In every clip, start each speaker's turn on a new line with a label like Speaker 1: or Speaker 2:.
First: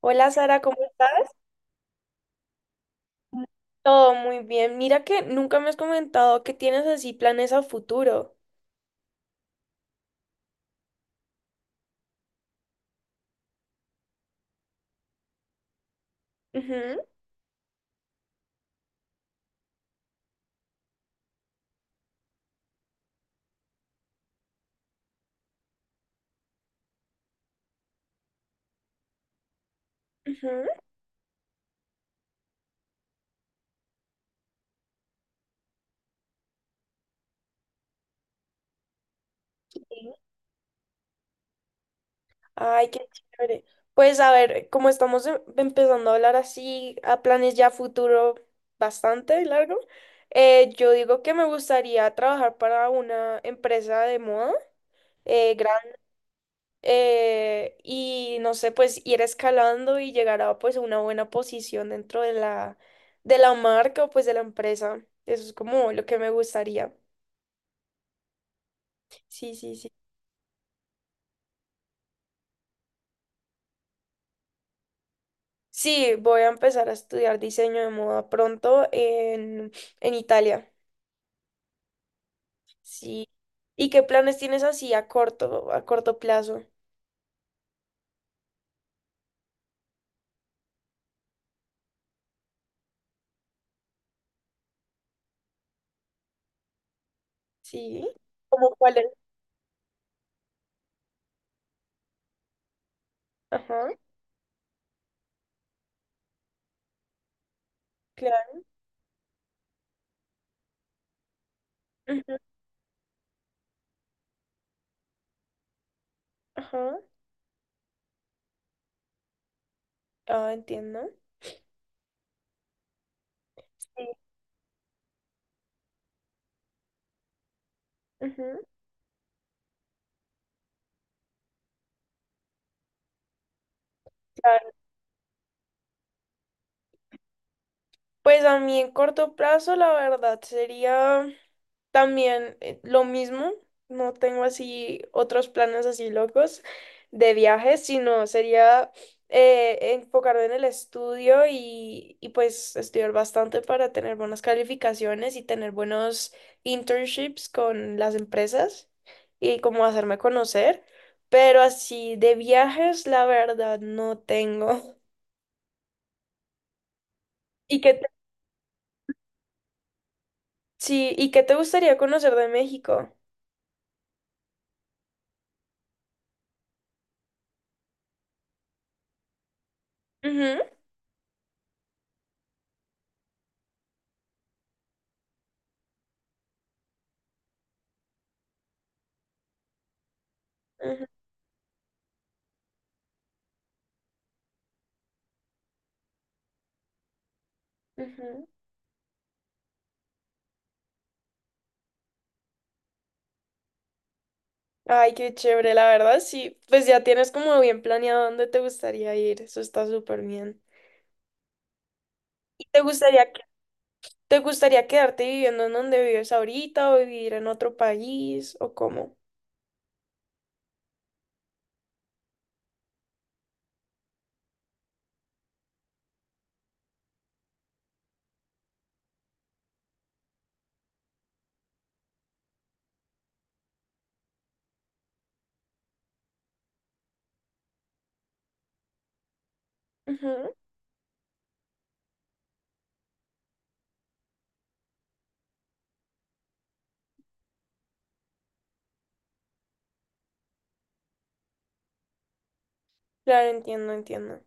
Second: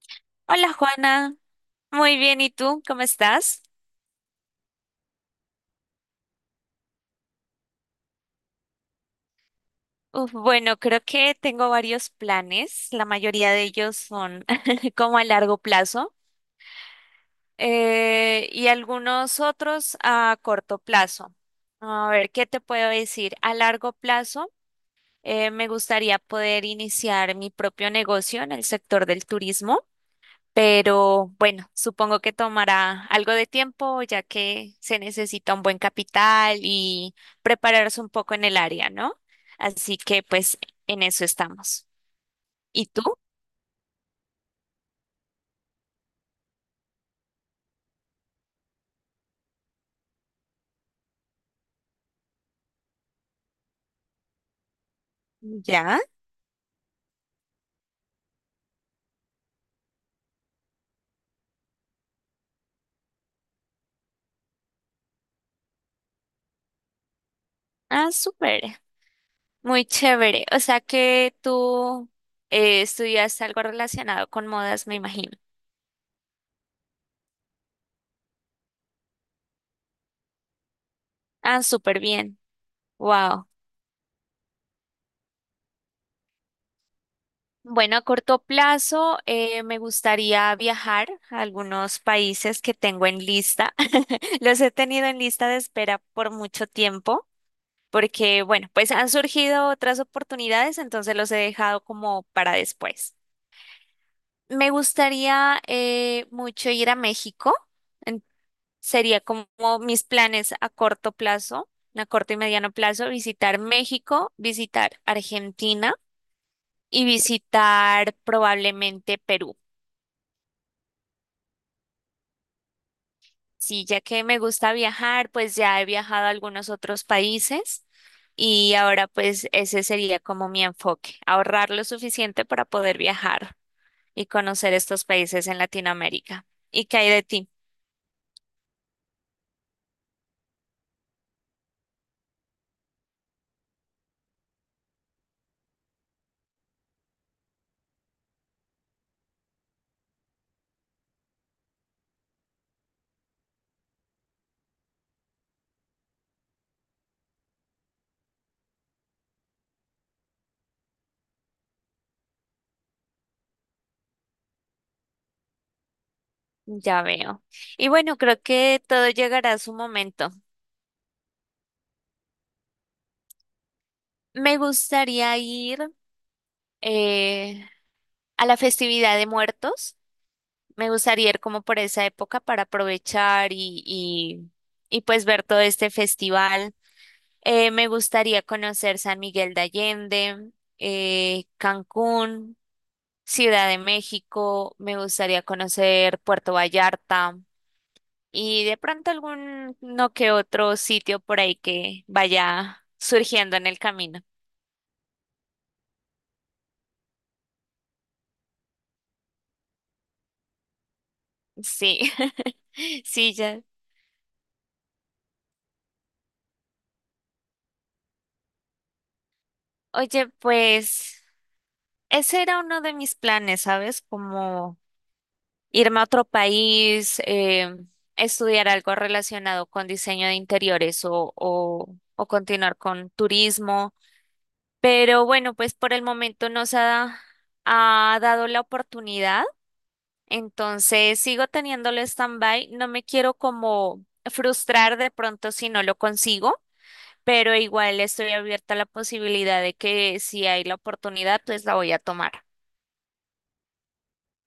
Speaker 1: Hola Sara,
Speaker 2: Hola
Speaker 1: ¿cómo estás?
Speaker 2: Juana, muy bien, ¿y tú? ¿Cómo estás?
Speaker 1: Todo muy bien. Mira que nunca me has comentado que tienes así planes a futuro.
Speaker 2: Uf, bueno, creo que tengo varios planes, la mayoría de ellos son como a largo plazo
Speaker 1: Ujú,
Speaker 2: y algunos otros a corto plazo. A ver, ¿qué te puedo decir? A largo plazo me gustaría poder iniciar mi propio negocio en el sector del turismo.
Speaker 1: ujú.
Speaker 2: Pero bueno, supongo que tomará algo de tiempo, ya que se necesita un buen capital y prepararse un poco en el área, ¿no?
Speaker 1: Sí.
Speaker 2: Así que pues en eso estamos. ¿Y
Speaker 1: Ay, qué
Speaker 2: tú?
Speaker 1: chévere. Pues a ver, como estamos empezando a hablar así a planes ya a futuro bastante largo, yo digo que me gustaría trabajar para una empresa de moda, eh,
Speaker 2: ¿Ya?
Speaker 1: y no sé, pues ir escalando y llegar a pues una buena posición dentro de de la marca o pues de la empresa. Eso es como lo que me gustaría.
Speaker 2: Ah, súper.
Speaker 1: Sí, sí,
Speaker 2: Muy
Speaker 1: sí.
Speaker 2: chévere. O sea que tú estudias algo relacionado con modas, me imagino.
Speaker 1: Sí, voy a empezar a estudiar diseño de moda pronto en Italia.
Speaker 2: Ah, súper bien.
Speaker 1: Sí.
Speaker 2: Wow.
Speaker 1: ¿Y qué planes tienes así a a corto plazo?
Speaker 2: Bueno, a corto plazo me gustaría viajar a algunos países que tengo en lista. Los he tenido en lista de espera por mucho tiempo,
Speaker 1: Sí.
Speaker 2: porque bueno,
Speaker 1: ¿Cómo
Speaker 2: pues
Speaker 1: cuáles?
Speaker 2: han surgido otras oportunidades, entonces los he dejado como para después.
Speaker 1: Ajá,
Speaker 2: Me gustaría mucho ir a México. en-
Speaker 1: claro.
Speaker 2: Sería como mis planes a corto plazo, a corto
Speaker 1: Ujú,
Speaker 2: y mediano plazo, visitar México, visitar Argentina
Speaker 1: ajá.
Speaker 2: y visitar probablemente Perú.
Speaker 1: Ah, entiendo.
Speaker 2: Sí, ya
Speaker 1: Sí.
Speaker 2: que me gusta viajar, pues ya he viajado a algunos otros países
Speaker 1: Ujú,
Speaker 2: y ahora pues ese sería como mi enfoque, ahorrar lo suficiente para poder viajar y
Speaker 1: claro.
Speaker 2: conocer estos países en Latinoamérica. ¿Y qué hay de ti?
Speaker 1: Pues a mí en corto plazo, la verdad, sería también lo mismo. No tengo así otros planes así locos de viajes, sino sería enfocarme en el estudio y pues estudiar bastante para tener buenas calificaciones y tener buenos internships con las empresas y como hacerme conocer. Pero así de viajes, la verdad, no tengo.
Speaker 2: Ya veo.
Speaker 1: ¿Y
Speaker 2: Y
Speaker 1: qué te-
Speaker 2: bueno, creo que todo llegará a su momento.
Speaker 1: sí, ¿y qué te gustaría conocer de México?
Speaker 2: Me gustaría ir eh, a la festividad de muertos.
Speaker 1: Ujú,
Speaker 2: Me gustaría ir como por esa época para aprovechar y pues ver todo este festival. Me gustaría conocer San Miguel de Allende,
Speaker 1: ujú,
Speaker 2: Cancún, Ciudad de México, me gustaría conocer Puerto Vallarta
Speaker 1: ujú.
Speaker 2: y de pronto algún no que otro sitio por ahí que vaya surgiendo en el camino.
Speaker 1: Ay, qué chévere, la verdad, sí. Pues ya tienes como bien planeado dónde te gustaría ir. Eso está súper bien.
Speaker 2: Sí,
Speaker 1: ¿Y te gustaría,
Speaker 2: sí,
Speaker 1: que-
Speaker 2: ya.
Speaker 1: te gustaría quedarte viviendo en donde vives ahorita o vivir en otro país o cómo?
Speaker 2: Oye, pues ese era uno de mis planes, ¿sabes? Como irme a otro país, estudiar algo relacionado con diseño de interiores o continuar con turismo. Pero bueno, pues por el momento ha dado la oportunidad,
Speaker 1: Ujú,
Speaker 2: entonces sigo teniéndolo stand-by, no me quiero como frustrar de pronto si no lo consigo. Pero igual estoy abierta a la posibilidad de que si hay la oportunidad, pues la voy a tomar.
Speaker 1: claro, entiendo, entiendo.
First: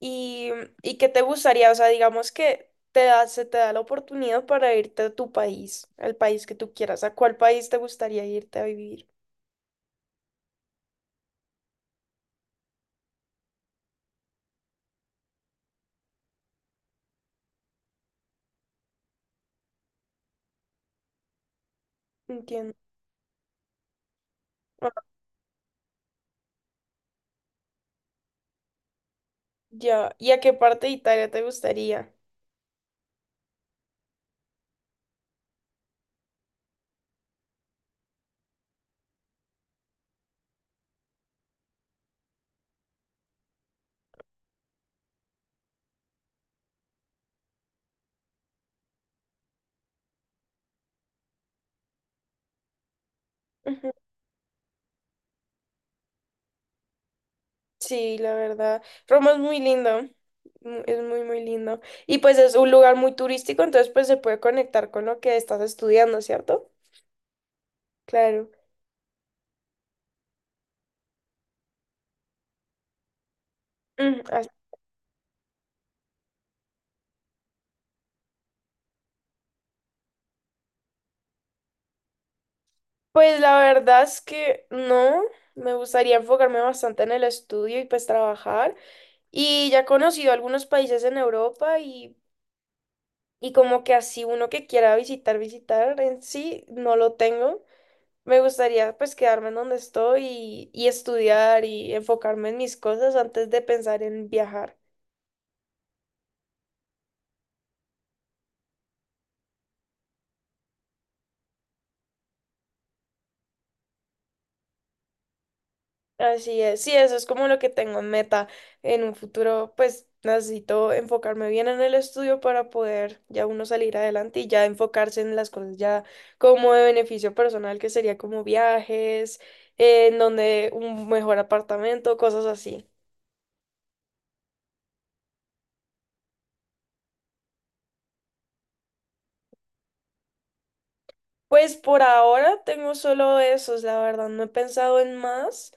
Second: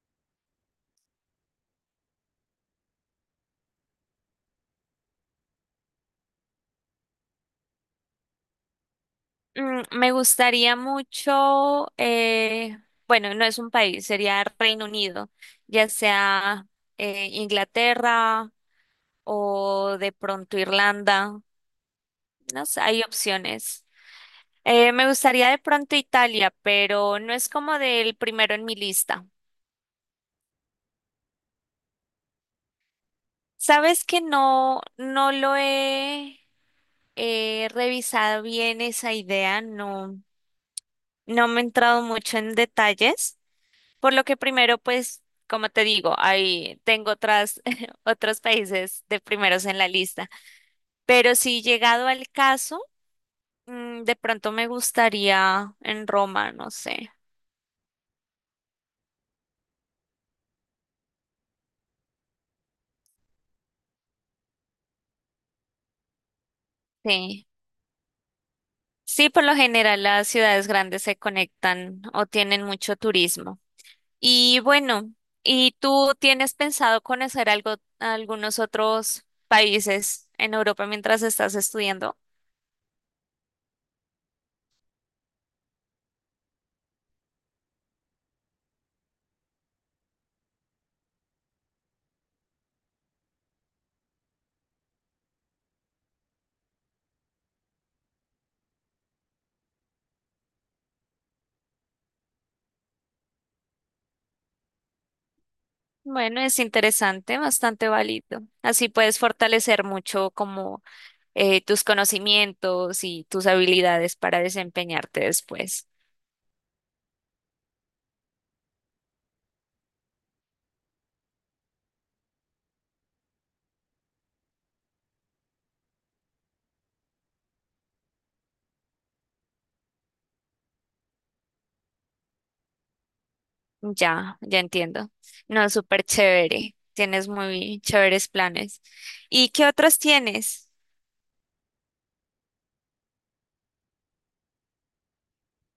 Speaker 1: ¿Y, y qué te gustaría? O sea, digamos que te se te da la oportunidad para irte a tu país, al país que tú quieras. ¿A cuál país te gustaría irte a vivir?
Speaker 2: Mm, me gustaría mucho, bueno, no es un país, sería Reino Unido, ya sea Inglaterra o de pronto Irlanda, no
Speaker 1: Entiendo.
Speaker 2: sé, hay opciones.
Speaker 1: Ah,
Speaker 2: Me gustaría de pronto Italia, pero no es como del primero en mi lista.
Speaker 1: ya. ¿Y a qué parte de Italia te gustaría?
Speaker 2: Sabes que no lo he revisado bien esa idea, no, no me he entrado mucho en detalles. Por lo que primero, pues, como te digo, ahí tengo otras, otros países de primeros en la lista. Pero si llegado al caso, mm, de pronto me gustaría en Roma, no sé.
Speaker 1: Sí, la verdad. Roma es muy lindo, es muy, muy lindo. Y pues es un lugar muy turístico, entonces pues se puede conectar con lo que estás estudiando, ¿cierto?
Speaker 2: Sí.
Speaker 1: Claro.
Speaker 2: Sí, por lo general las ciudades grandes se conectan o tienen mucho turismo.
Speaker 1: Mm, as-
Speaker 2: Y bueno, ¿y tú tienes pensado conocer algo, algunos otros países en Europa mientras estás estudiando?
Speaker 1: Pues la verdad es que no, me gustaría enfocarme bastante en el estudio y pues trabajar. Y ya he conocido algunos países en Europa y como que así uno que quiera visitar en sí, no lo tengo. Me gustaría pues quedarme en donde estoy y estudiar y enfocarme en mis cosas antes de pensar en viajar.
Speaker 2: Bueno, es interesante, bastante válido. Así puedes fortalecer mucho como tus conocimientos y tus habilidades para desempeñarte después.
Speaker 1: Así es, sí, eso es como lo que tengo en meta. En un futuro pues necesito enfocarme bien en el estudio para poder ya uno salir adelante y ya enfocarse en las cosas ya como de beneficio personal, que sería como viajes, en donde un mejor apartamento, cosas así.
Speaker 2: Ya entiendo. No, súper chévere. Tienes muy chéveres planes. ¿Y qué otros tienes?
Speaker 1: Pues por ahora tengo solo esos, la verdad, no he pensado en más.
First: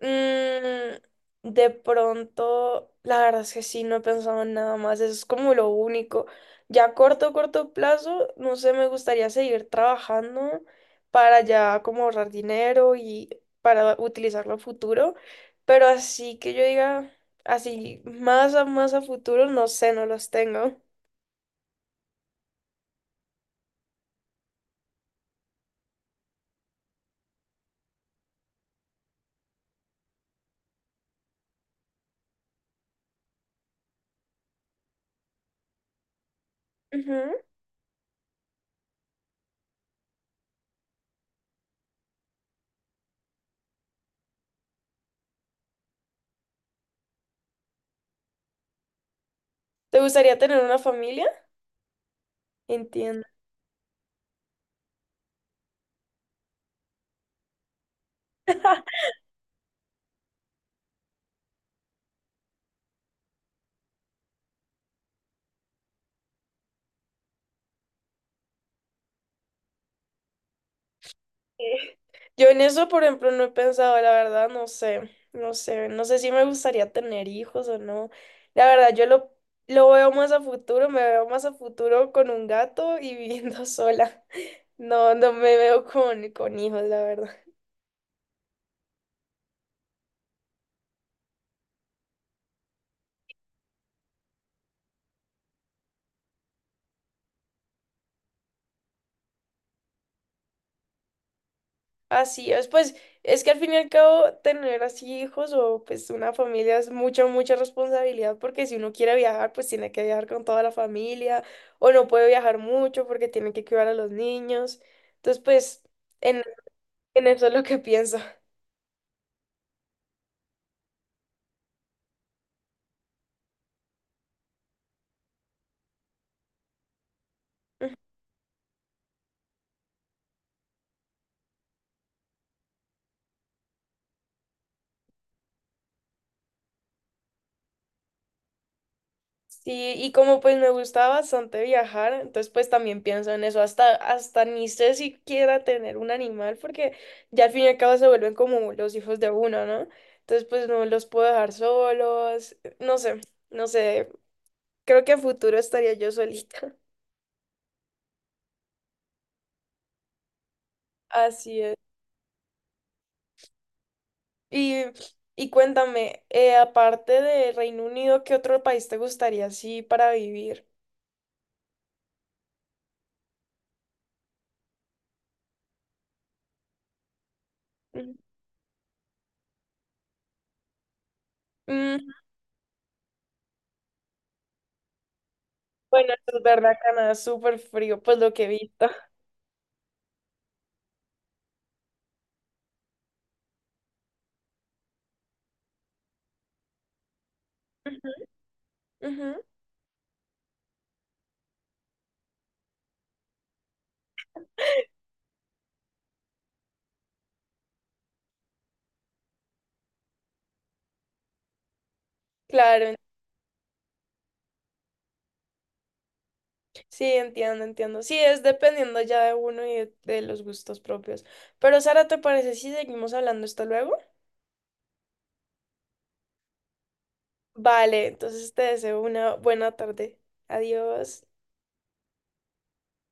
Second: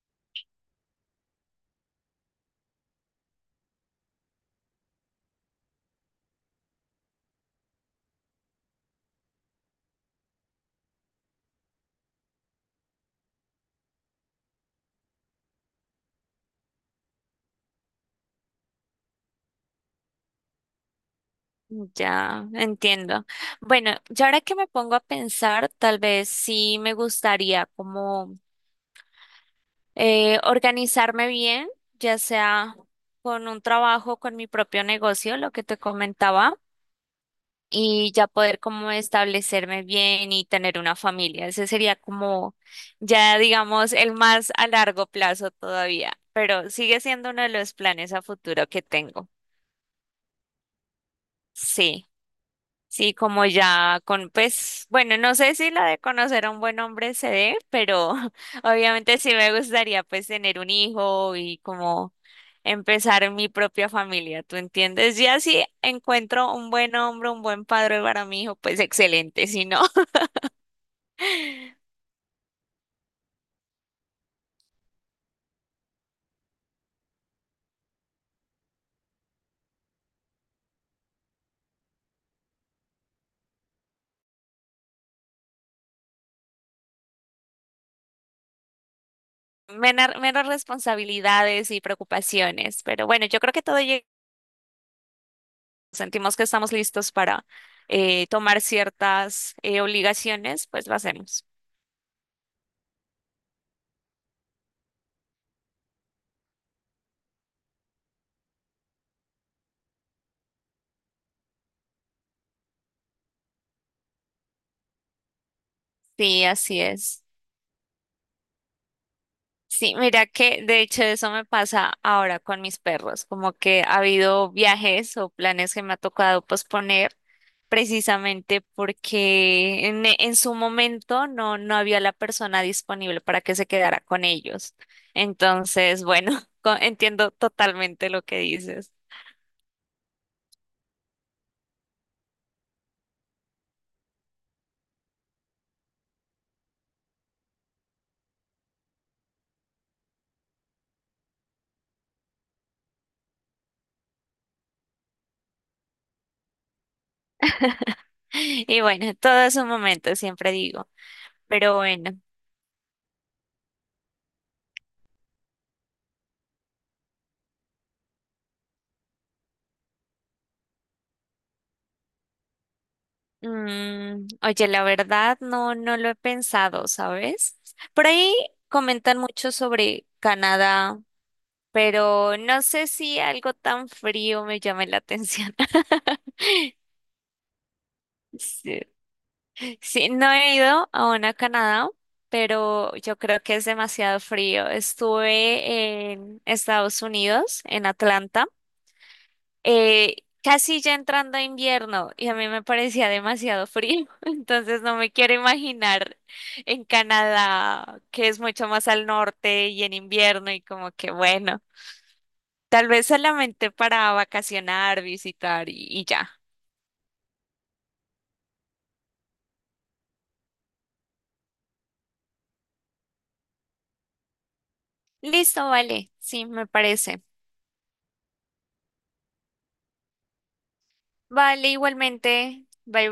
Speaker 1: Mm, de pronto, la verdad es que sí, no he pensado en nada más, eso es como lo único. Ya a corto plazo, no sé, me gustaría seguir trabajando para ya como ahorrar dinero y para utilizarlo a futuro, pero así que yo diga, así más a más a futuro, no sé, no los tengo.
Speaker 2: Ya, entiendo. Bueno, ya ahora que me pongo a pensar, tal vez sí me gustaría como organizarme bien, ya sea con un trabajo, con mi propio negocio, lo que te comentaba,
Speaker 1: Ujú.
Speaker 2: y ya poder como establecerme bien y tener una familia. Ese sería como ya, digamos, el más a largo plazo todavía, pero sigue siendo uno de los planes a futuro que tengo.
Speaker 1: ¿Te gustaría tener una familia?
Speaker 2: Sí. Sí,
Speaker 1: Entiendo.
Speaker 2: como ya con, pues, bueno, no sé si la de conocer a un buen hombre se dé, pero obviamente sí me gustaría pues tener un hijo y como empezar mi propia familia, ¿tú entiendes? Ya si encuentro un buen hombre, un buen padre para mi hijo, pues excelente, si no,
Speaker 1: Eh, Yo en eso, por ejemplo, no he pensado, la verdad, no sé, no sé si me gustaría tener hijos o no. La verdad, lo veo más a futuro, me veo más a futuro con un gato y viviendo sola. No, no me veo con hijos, la verdad.
Speaker 2: menos responsabilidades y preocupaciones. Pero bueno, yo creo que todo llega, sentimos que estamos listos para tomar ciertas obligaciones, pues lo hacemos.
Speaker 1: Así es, pues es que al fin y al cabo tener así hijos o pues una familia es mucha responsabilidad porque si uno quiere viajar pues tiene que viajar con toda la familia o no puede viajar mucho porque tiene que cuidar a los niños. Entonces pues en,
Speaker 2: Sí, así es.
Speaker 1: en eso es lo que pienso.
Speaker 2: Sí, mira que de hecho eso me pasa ahora con mis perros, como que ha habido viajes o planes que me ha tocado posponer, precisamente porque en su momento no, no había la persona disponible para que se quedara con ellos. Entonces, bueno, entiendo totalmente lo que dices.
Speaker 1: Sí, y como pues me gusta bastante viajar, entonces pues también pienso en eso, hasta ni sé si quiera tener un animal, porque ya al fin y al cabo se vuelven como los hijos de uno, ¿no? Entonces pues no los puedo dejar solos, no sé, no sé, creo que a futuro estaría yo solita.
Speaker 2: Y bueno, todo es un momento, siempre digo.
Speaker 1: Así es.
Speaker 2: Pero bueno,
Speaker 1: Y, y cuéntame, aparte de Reino Unido, ¿qué otro país te gustaría así para vivir?
Speaker 2: mm, oye, la verdad no, no lo he pensado, ¿sabes? Por
Speaker 1: Ujú.
Speaker 2: ahí comentan mucho sobre Canadá,
Speaker 1: Mm,
Speaker 2: pero no sé si algo tan frío me llame la atención.
Speaker 1: bueno, eso es verdad, Canadá es súper frío, pues lo que he
Speaker 2: Sí,
Speaker 1: visto.
Speaker 2: sí, no he ido aún a Canadá, pero yo creo que es demasiado frío. Estuve en Estados Unidos, en Atlanta.
Speaker 1: Ujú,
Speaker 2: eh, Casi ya entrando a invierno y a mí me parecía demasiado frío, entonces no me quiero imaginar en Canadá, que es mucho más al norte y en invierno y como que bueno,
Speaker 1: Claro,
Speaker 2: tal
Speaker 1: en-
Speaker 2: vez solamente para vacacionar, visitar y ya.
Speaker 1: sí, entiendo, entiendo. Sí, es dependiendo ya de uno y de los gustos propios. Pero Sara, ¿te parece si seguimos hablando esto luego?
Speaker 2: Listo, vale, sí, me parece.
Speaker 1: Vale, entonces te deseo una buena tarde. Adiós.
Speaker 2: Vale, igualmente, bye bye.